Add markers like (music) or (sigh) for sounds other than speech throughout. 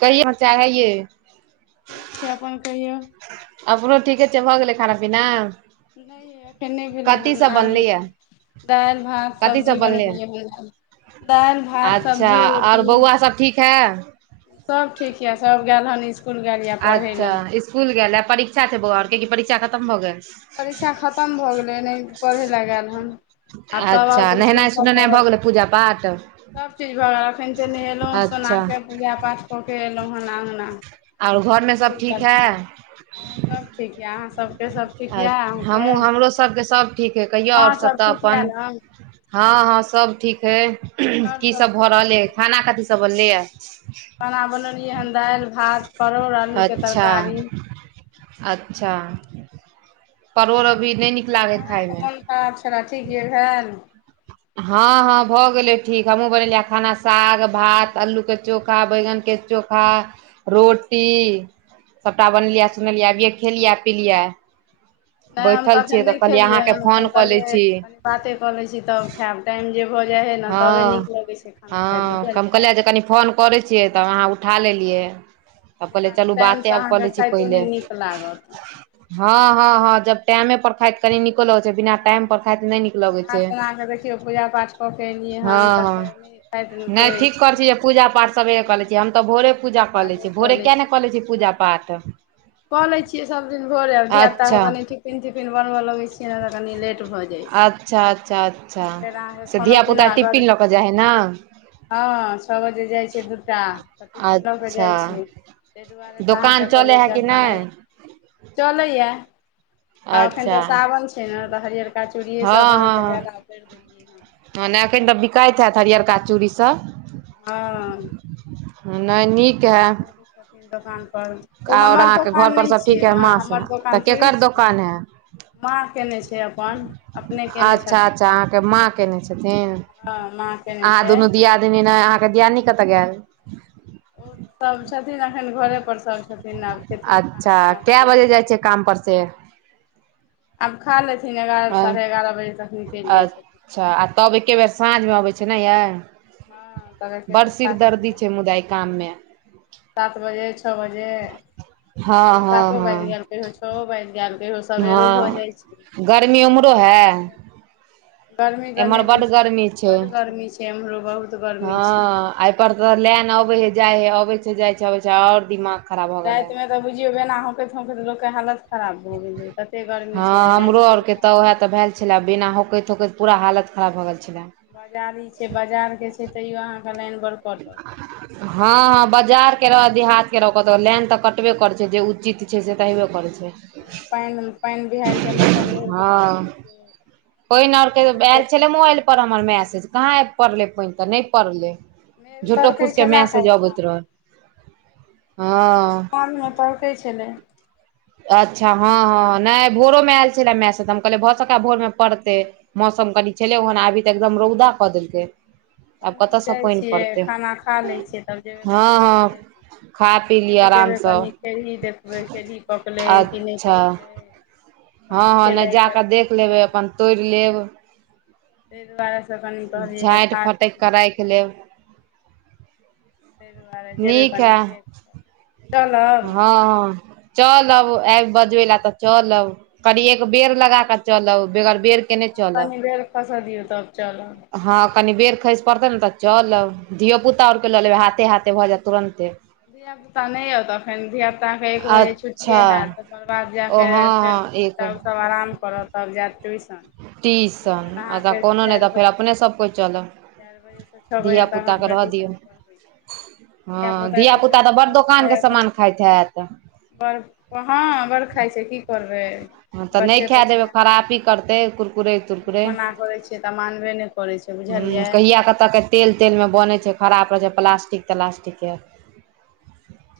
कहि मचा है ये। ठीक छैय अपन कहियौ। अपनो ठीके छैय भऽ गेलै खाना पीना नय यै एखन नहि भेलै कथी हन सब आब बनलै या हेतै। दालि भात कथी सब्जी सब बनलै बनलियै या हन। दालि भात अच्छा सब्जी रोटी। आओर बौआ सब ठीक है सभ ठीक य सभ गेल हन इसकुल गेल यए पढ़य अच्छा लए स्कुल गेल ए परीक्षा छैय बौआरके कि परीक्षा खतम भऽ गेल परीक्षा खतम भऽ गेलै नहि पढ़य लए गेल हन आब तब आउ अच्छा तऽ नहेनाइ सोनेनाइ भऽ गेलै पूजा पाठ सभचीज भऽ अखन ते नहेलौ सोना अच्छा कऽ पूजा पाठ कय अयलहुँ हन आङ्गना आओर घरमे सब ठीक है (unintelligible) हँ सब ठीक य अहाँ सबके आ हमहूँ हमरो सबके सब ठीक अइ कहियो माँ आओर सब सभ त ठीक यए अपन ने हँ हँ सब ठीक अई आओर की सब भऽ ठीक रहल अई छै खाना कथी सब बनलै या खाना बनौलियै हन दालि भात परोड़ आलूके अच्छा तरकारी अच्छा परोर अभी नै नीक लागत खायमे सा स ठी गि घन (unintelligible) हँ हँ भऽ गेलै ठीक हमहूँ बनेलिया खाना साग भात अल्लूके चोखा बैगनके चो खा रोटी सबटा बनेलिया सुनेलिया अभिए खेलिया पिलिया नै हम तऽ अखन नै खेलियै हँ कऽ लै कहलियै छी कनि बाते कऽ लै छी तब खायब टाइम जे भऽ जाइ है न तबे हँ नीक लगै छै खाना खाइऽ मे हँ हम बुझलियाय कहलियै जे कनि फोन करै छियै त अहाँ उठा लेलियै हम कहलिय बिना चलू बाते टाइमसँ आब कऽ अहाँके लै छी खाइतो पहिले नहि नीक लागत हँ हँ हँ जब टाइमे पर खाइत कनि नीको लगै छै बिना हँ टाइम पर खाइत नै नीक लगै नहा छै सोना कऽ देखियौ पूजा पाठ कऽ के एलियै हँ हन तऽ हँ नै खाइके ठीक क इच्छा लै नहि छी जे भेल पूजा तऽ पाठ कहलियै सबेरे क लै छि कनि हम तऽ भोरे पूजा कऽ ले बादे छी भोरे लै किया नै कऽ ले छी बात पूजा पाठ कऽ लै छियै सब दिन भोर आब धियापुता अच्छा के कनि टिफिन तिफिन बनबय लगै छियै न तऽ कनि लेट भऽ जाइ छै चाद चाद फेर आहाँ धिया पुता टिपिन लऽ कऽ जाय हइ न हँ छ बजे जाइ छै दूटा तऽ टिपिन लऽ कऽ अच्छा जाइ छै ताहि दुआरेसँ दोकान अहाँके चलै हइ कि नहि (unintelligible) आ एखन अच्छा तऽ सावन छै ने तऽ हरियरका हँ चूड़िएसभ अहाँके हँ ज्यादा भरि देलियै हँ हँ नै एखन तऽ बिकाइत हैत हरियरका चूड़ीसब हँ नै नीक हें तऽ रहै छथिन दोकानपर ओ हमर अहाँके घर दोकान पर नै सब छियै ठीक हइ ने माँ सब हमर तऽ दोकान थोड़े केकर छियै दोकान हइ माँ केने छै अपन अपने केने अच्छा छथिन अच्छा अहाँके माँ केने छथिन हँ माँ केने अहाँ छै दुनू दियादीनी नै अहाँके दियादनी कतऽ गेएल ओ सब छथिन एखन घरे पर सब छथिन आब खेथीन खाना उना तऽ कत कामपरसे आब खा लेथिन एगारह अ साढ़े एगारह बजे तक निकलि जाइ छथिन अच्छा आ तब एक बेर साँझमे अबै छै नै याए हँ तब एके बड़ बेर सात सिरदर्दी बजे छै मुदा यै काम मे सात बजे छ बजे हँ कहियओ हँ सातो बाजि हँ गेएल कहियओ छओ बाजि गेएल कहियओ हँ गर्मी उम्हरो हें गर्मी तऽ एम्हर नहि बड पूछू गरमी छै बड्ड गर्मी छै एम्हरो बहुत गर्मी छै हँ आ पर तऽ लेन अबै है जाय है अबै छै जाइ छै अबै छै आओर दिमाग खराब भऽ गेल हे रातिमे तऽ बुझियौ बेना होकैत हौकैत लोकके हालत खराब भऽ गेलै तते गर्मी हँ छलै लाइन हमरो कटि आरके गेएल तऽ उएह तऽ भेल छलए बिना होकैत होकैत पूरा हालत खराब भऽ गेल छलेए बाजारी छै बजार के छै तैयो अहाँ के लाइन बड़ कटत (inaudible) हँ हँ बाजार के रह देहात के रहो कतौ लाइन तऽ कटबे कर छै जे उचित छै से तऽ ताहिमे हेबे करै छै ताहिमे पानि पानि बिहाड़िके मौसम (inaudible) रहै छै हँ तऽ आओर बेसी पईन आरके तुरन्ते आयल छलै तुरन्ते मोबाइल पर हमर मैसेज कहाँ आब पड़लै पईन तऽ नय पड़लै मेघ झूठो तड़कै फूस के छलए कऽ मैसेज अबैत रहए हँ (unintelligible) पकै छलै अच्छा हँ हँ नय भोरो मे आयल छलाह मैसेज कहलिए भसका भोर मे पड़ते मौसम कनि छले ओहन आबी तऽ एकदम रौदा कऽ देलकै (inaudible) आब हमहूँ कतयसँ जाइ पानि छियै पड़तै खाना खा लै छियै तब जेबै हँ कनि हँ खेतै खा पी लिअ खेत जेबै आरामसँ कनी (inaudible) पकलै कि नइ अच्छा पकलै हँ पानि हँ नय छलै आइ जााकऽ काल्हि देख खेत लेबै अपन तोड़ लेब ताइ दुआरे से कनि कहलियै जे झाँटि खा फटकि लई छी (inaudible) कऽ राखि तहन जैब लेब ताहि दुआरे जेबै नीक कनि है देख कऽ चलब हँ हँ चलब ऐब बजबे ल तऽ चलब कनी एक बेर लगा चलब बेगर बेर के नय चलब कसा दियो तब चलब हँ कनि बेर खईस पड़ते ने तऽ चलब धियो पुता आर लऽ लेबै हाथे हाथे भऽ जात तुरन्ते धियापुता नय अउत अखन धियापुताके एक बजे छुट्टिए अच्छा हैत तकर बाद जा ओ हँ कऽ फेर एक हँ घंटा ओ सब आराम करत तब जाएत ट्यूशन टीसन ट्यूशन आ तऽ अहाँके कोनो नय तऽ फेर अपने सभ कोइ चलब चार बजेसँ छओ बजे तक अहाँ धियापुताके के रहऽ दियौ ट्यूशन पढ़बै छै हँ धियापुता तऽ बड़ दोकानके सामान खाइत हैत (inaudible) बड़ हँ बड़ खाइ छै की करबै बच्चे तऽ छै अहाँ ते कुरकुरे तुरकुरे करै छियै तऽ मानबे नहि करै छै हम्म बुझलियै कहिया कतऽ के तेल तेलमे बनै छै खराब रहै छै प्लास्टिक तलास्टिक के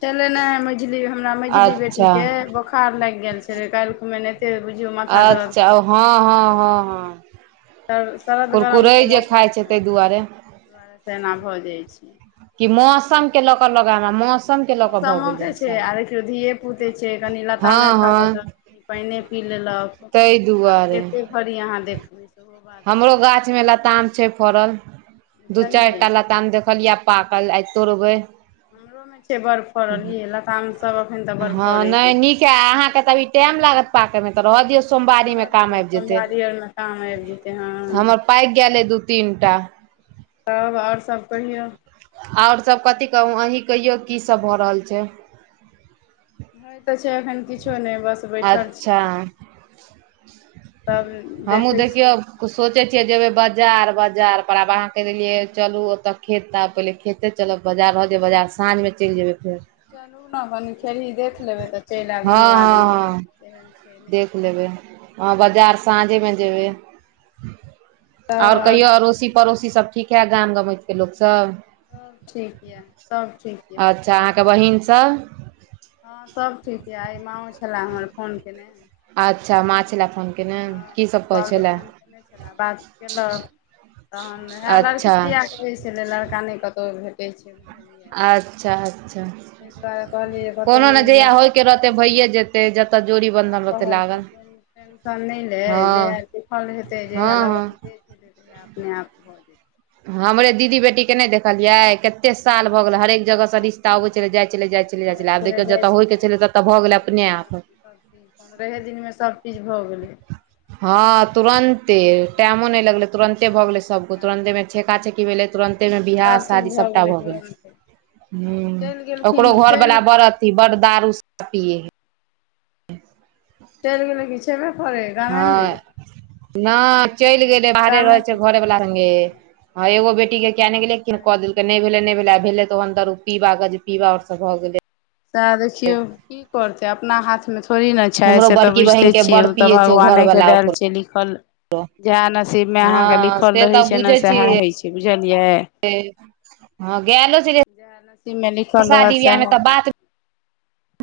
छलै ने मझली हमरा मझली बेटी अच्छा के बोखार लाईग गेल छलै काईलखुन ऐनाहि तें बुझुयो अच्छा ओ हँ हँ हँ हँ सरद गरम कुरकुरे के जे मौसम खाइ एहिना ताहि होए छै न दुआरे तऽ दुआरेसँ एना भऽ जाइ छै कि मौसम केेलकऽ लगए हमरा मौसम के लऽ कऽ भऽ मौसमोे गेलै के छै शायद आ देखियौ धियए पुते छै कनि हँ लतामे खा लेलक पाइने पी लेलक तेइ दुआरे कते घड़ी अहाँ देखबे सेहो बात हमरो छै गाछ में लताम छै फड़ल दू चार बुझलियै टा ल ताम देखलियै पाकल आइ तोड़बै हमरोमे छै बड़ फड़ल यै लतामसभ एखन तऽ बड़ हँ फड़ै हइ नय नीक ऐ अहाँके तब अभी टेम चलू लागत पाकय मे तऽ रहऽ दिऔ सोमवारी मे काम आइब जेतै (unintelligible) ते हँ हमर पाकि गेल अइ दू तीन टा तब ओर सब कहियो ओर सब कथी कहू अहीं कहियो की सब भऽ रहल छै होय तऽ छै एखन किछो नय अच्छा (inaudible) तब हम हुँ देखै देखियौ छियै की होइ सोचै छै, छियै जेबै बाज बाजार बाजार पर आब अहा के देलिये चलू ओते खेत त पहिले खेते चल। बजार रहतै बजार साँझ मे चलि जेबै फेर चलू ने कनि फेरही देख लेबै त चलि आयब दुनू हँ हँ आदमी केहन छै नहि देख छै लेबै हैं बाजार साँझेमे जेबै तब आओर कहियौ सभ अड़ोसी पड़ोसीसभ ठीक हए गाम गमैतके लोकसभ। सभ ठीक यए सभ ठीक यए अच्छा बड़ अहाँके नीक। बहिनसभ ह सभ ठीक यऽ एहि माँँ छलए हमर फोन कयने अच्छा माँ छेला फोन के हू ब नहि छलै बात केलक तहन हए अच्छा लड़कि दआ एहिसँ लेलऽ लड़का नहि कतहु भेटै छै बुझलियै अच्छा अच्छा। ताहि दुआरे कहलियै जे कतहु कोनो ने मिल जहिया जेतै होइके तऽ रहतै भइए देखियै जेतै जत जोड़ी बंधन रहतै लागल टेशन नहि ले जहिह हँ लिल हेते हँ जहि हँ लगन तेज हेतै तहिया अपने आप भऽ जेतै हमरे दीदी बेटीके नहि देखलियै के कते साल भऽ हँ गेल हरेक जगह ससँ रिश्ता अबै छलै जाइ छलै जाइ छलै जाइ छलै आब देखियौ जतऽ होइ छलै त त भऽ गेलै अपने आप। सभ पन्द्रहे दिनमे सभचीज भऽ गेलै ह तऽ तुरन्ते आबै छथिन टाइमो तऽ नहि लगले तुरन्ते भगवान भऽ गेले सभको तुरन्ते मे छेका छेकी भेलै तुरन्त। तेने बियाह सभ चीज शादी सभटा गेलै भऽ गेल तुरन्ते आ चलि ह ओकरो गेलखिन चलि घरवला व्रत बड़ दारू सा पियए है। चलि गेलै कि छेबे करै गाम मे हँ नहि चलि गेलै बाहरे रहै छै घरे अच्छा वला संगे। हँ एगो बेटी किजन की कऽ देलकै नहि भेलै नहि भेलै आ भेलै तऽ ओहन दरू पीबा गजपीबा और सभ भऽ गेले। त देखियौ कि करते अपना हाथ मे छै थोड़े ने छै हमरो से तऽ बड़की बुझिते बहिन के छियै बड़ ओ तऽ पिये छै घर भगवानेके वाला देल ओकरो छैयै लिखल जएह नसीबमे अहाँकेँ हँ लिखल से रहैत छै ने सएह होइत छै बुझलियै। ह गेलो छै जएह नसीब मे लिखल रहत सएह हैं। बात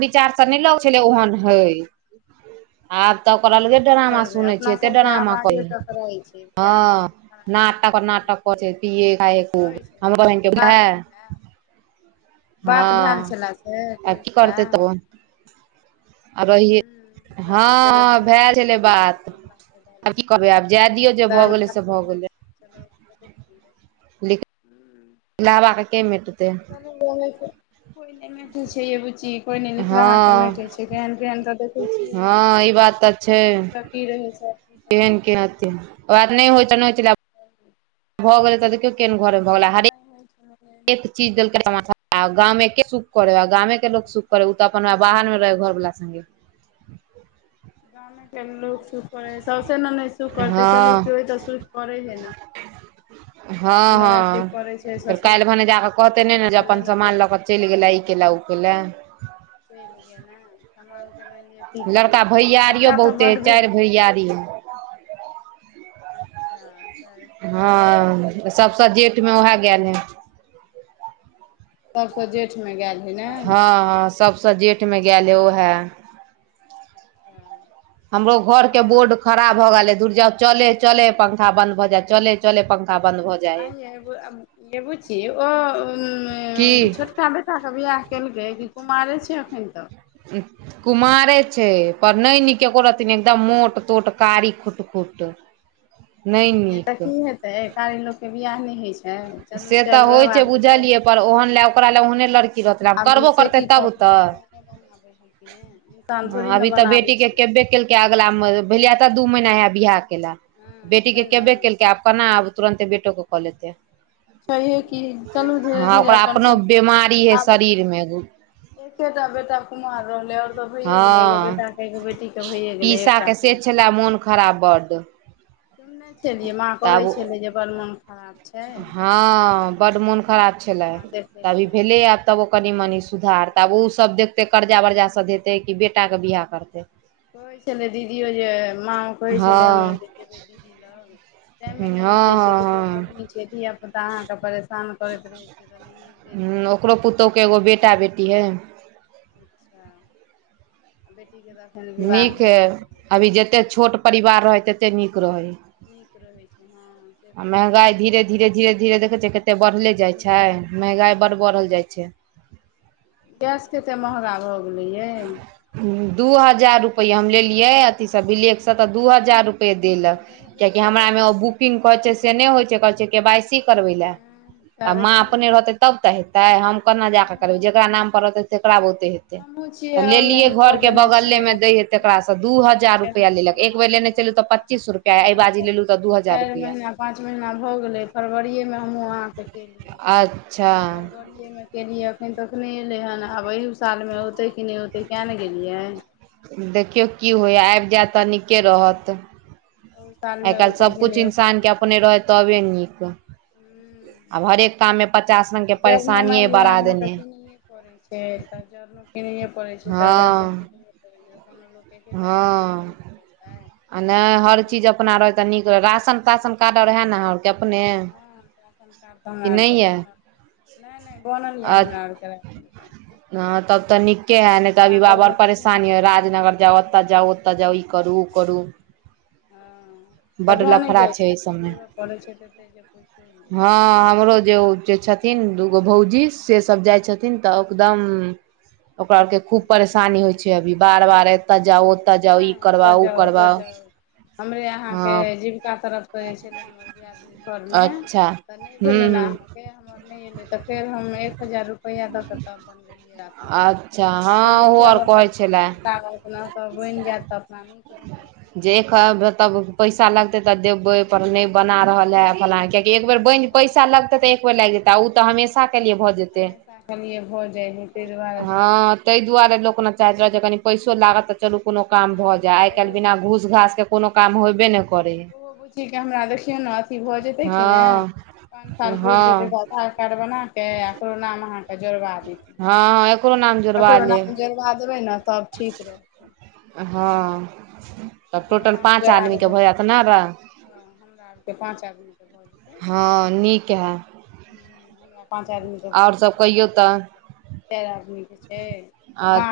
विचार सभ नहि लग छलै ओहन हय। आब तऽ ओकर से अलगे की ड्रामा करबै सुनै छै अपना एते सबके ड्रामा आवाजे कहहि टकराइ छै हँ। किया मौसम खराब छै नाटक तैं की नाटक करै छै की पिए खाए खूब कहै छले हमरा से बात होइये बात भेल हँ छले से आ कहै कि छले करतै तब ओ। ह रहै छै को कि करबै आब जाय दियौ जे भऽ गेलै से भऽ गेलै। चत पू ह लभ आ कैमेटू। कोइ नहि पूछय ये बुची। कोइ नहि लिखलाह क हँ मेटै छै केहन केहन तऽ देखै छियै हँ ई बात तऽ छै की सभ की रहै छै। की सब की केहन केात नहि हमरा त अपने होई छै नोचि ली। ह भऽ गेलै तऽ देखियौ केहन घरमे भऽ गेलै नहि होइ छै नहि होइ हरेक छै चीज देलकै समान सभटा गामे के सुख करे गामे के लोक सुख करे उ तऽ अपना सुख बाहर मे रहै करै घर वला सगे। गामे केँ लोक सुख करैय सौसे ननैद सुख करतै चलू हँ कियो तऽ सुख करै है न। (inaudible) सौस हँ ननैद सुख हँ करै छै फेर ससुर काल्हि सुख करै छै तऽ चलू भेलै न कोई चैल गेला ई केला उकेला चैल गेल न समान केँ माइनलिअ की करै लड़का छ भैयारियो खर्चा तऽ बहुते है बड भेलै (unintelligible) अच्छा सभसँ हँ सबसे ज्येष्ठ मे उहै गेल है सबसे जेठ में गेल। हइ ने हँ हँ सभ से जेठमे गेल है उहै तऽ हमरो घर केँ बोर्ड खराब भऽ गेले दूरजउ चले चले पंखा बद भऽ जाय चले चले पंखा बंद भऽ जाय। आयं ये बुची ओ (unintelligible) की छोटका बच्चा छोटका कऽ बियाह केलकै कि कुमारे छै अखन तक कुमारे छै पर नै नीक एको रति नै एकदम मोट तोट कारी खुट ओ तऽ यै तऽ की हेतै कारी लोक केँ बिआह नै होइ छै। चलू से तऽ चाइल होइ छै व्यवहार नीक बुझलियै रहते पर तब ओहन की लए ओकरा लए ओहने लड़की रहतै (inaudible) आब करबो से करतै की तब करबै तऽ भगवान (unintelligible) इंसान थोड़े अभी न तऽ बेटी बनाबै के छै। केबे केलकै अगला मे भेलिया तऽ दू महीना हे बियाह केेल हँ बेटी तै केँ ने केबे केलकै आब केना आब। तुरन्ते बेेटो कऽ कऽ लेतै छैहे कि चलू धीरे हँ धीरे ओकरा अपन अपनो सभ बेमारी हय (inaudible) आबै। शरीर मे (inaudible) एकेटा बेेटा कुमार रहलै और तऽ भइए गेलै एगो हँ बेटा केँ एगो बेटी केँ भइए गेलै एकटा कु छलै मोन खराब बड सुननै छै माँ कहै छेलै जे बड मुन खराब छै हँ बड्ड मोन खराब छलै (inaudible) तऽ अभी भेले‌ एब तब ओ कनि मनि सुधार तऽ आब हूँ उसब देखतै कर्जा वर्जा सब देतै कि बेटा केँ बिआह करतै कहै छलै दीदीयो जे माँ ओ कहै छलै हमर हँ जे जेबै दीदी लग टाइमे हँ नै मिलै छै कते हँ गर्मी छै धिया पुता अहाँ कऽ परेशान करैत रहे छै तऽ नहीये गेल हु ओकरो पुतौह केँ एगो बेटा बेटी हैय अच्छा (inaudible) बेटी कऽ नीक हेय अभी जतेक छोट परिवार रहै तते नीक रहै‌ हैय नीक रहै छै ह आ महंगाई धीरे धीरे धीरे धीरे देखै छियै कत्ते बरहले जाय बढ़िते छै रहै महंगाई बड बरहल नहि जाय छै (inaudible) गैस कते महंगा भऽ गेलै यै दू हजार रुपैया हम लेलियै अथी से बिलेक से तऽ दू हजार रुप पे देलक तऽ हेबे कियाकि हमरा करत ऐमे ओ बुकिंग कहै छै से नै होइ छै कहै छै केँ वाय सी करबै लै हँ (inaudible) तऽ आ माँ देखियौ अपने रहतै तब तऽ हेतै हम केना जाक करबै हमहूँ जेकरा नाम पर रहतै तेकरा बुते हेतै हमहूँ छियै लेलियै ऑनलाइन कऽ घर केँ देने बगले छियै मे आब दै है देखियौ तेकरा सऽ दू की होइ हजार छै हमरा रुपया तऽ लेलक कहिया एक बेर आबै लेने छै छैलिये तऽ हमर प चीस अहाँके रुपैया ऐ चारि बाजी हजार लेलु तऽ दू हजार चारि रुपया महीना पाँच महिना भ गेलै फरबरिये में हमहूँ अहाँ केँ केलयै अच्छा फरबरी ए मे केलियै अखन तखने एलै हन आब सालमे औतै कि नहि ओते क ने गेलियै देखियौ कि होय यै आएब जाएत तऽ नीके रहत आय सालमे काइल औतै कि सभकुछ नहि औतै इंसानके पता अपने नहि रहै तबे नीक हूँ आब हरेक काम मे पचास रंग के परेशनिए बड़ा देने परैय छै तऽ जड़नो किनैये पड़े छै तऽ गैसो पड़ै छै कोनो लोक एकेटा चीज ने यूज हैं करतै आ नहि दू हर दू चीज टा अपना रहै एना तऽ नीक रह राशन राशन कार्ड आर है ने आर अपने। हैं राशन कार्ड तऽ कि हमरा आरके नहि यै बनल नहि नहि बनल यऽ हमरा आरके राशन कार्ड तऽ ह तब तऽ निके है नहि तऽ अभि बाड़ बड़ तीनू परेशानी हैं आदमी राजनगर जाउ ओतऽ जाउ ओतऽ जाउ ई करू ऊ बनल करू यए। हँ तऽ बड्ड भऽ नहि लफड़ा जाइ छै एहि सभमे दौड़य पड़ै छै ततेक जे पूछू नहि हैं हमरो दौड़ैत जे दौड़ैत उजे कऽ कऽ छथि तीन काज बुझा दुगो लग भौज। जी से सभ जाय छथिन त अकदम ओकरा आर के खूब बुझि परेशानी होय छै अभी बार बार एत जाउ ओ त नहि ओतय जाउ ओतय जाउ हमरे अहाँकेँ हँ जीविका तरफ परै छैले हमर काए घरमे अच्छा तऽ नहि हूँ भेलै ने हूँ अहा फेर हमर नहि एलै तऽ फेर हम एक हजार रुपैया दऽ क तब बनबेलियै राशन कार्ड अच्छा हँ कहलिये ओहो आर चलए कहै जाय छलै छिये अपना सभ बनि जायत तऽ अपना नीक रहत जे कहबै तब पैसा बुझलियै लगते तऽ देबै पर नहि बना रहल है फलांय कियाकि। एक बेर बैनज पैसा लगते तऽ एक बेर लाएग जेते आ ऊ तऽ हमेशा के लिए भऽ जेतै हमेशा खलिए भऽ जाइ हई ताहि दुआरे से अपन हँ ताहि दुआरे लोक न चाहैत रहल जे कनी पैसो लागत तऽ चलु कोनो काम जाय हमरा आइ ओ काल्हि बिना घूस घास के कोनो काम ओ होयबे नहि करै ह। अी भऽ जेते की ने पाच साल पुर जेते के हँ आधार कार्ड बना के एककरो नाम अहा। तऽ जोड़बा दी हँ एकरो नाम जोड़बा एकोगो लेब नाम जोड़बा देबै ने तब ठीक रह हैं तब ओकरो टोटल नाम पाँच जोड़ा आदमीके देबै भई राइत ना रऽ हमरा आरके पाँच आदमी के भऽ जेतै हैं नीक हैत हमरा पाँच सभ आदमीके कहियौ चारि आदमीके छै आ। माँ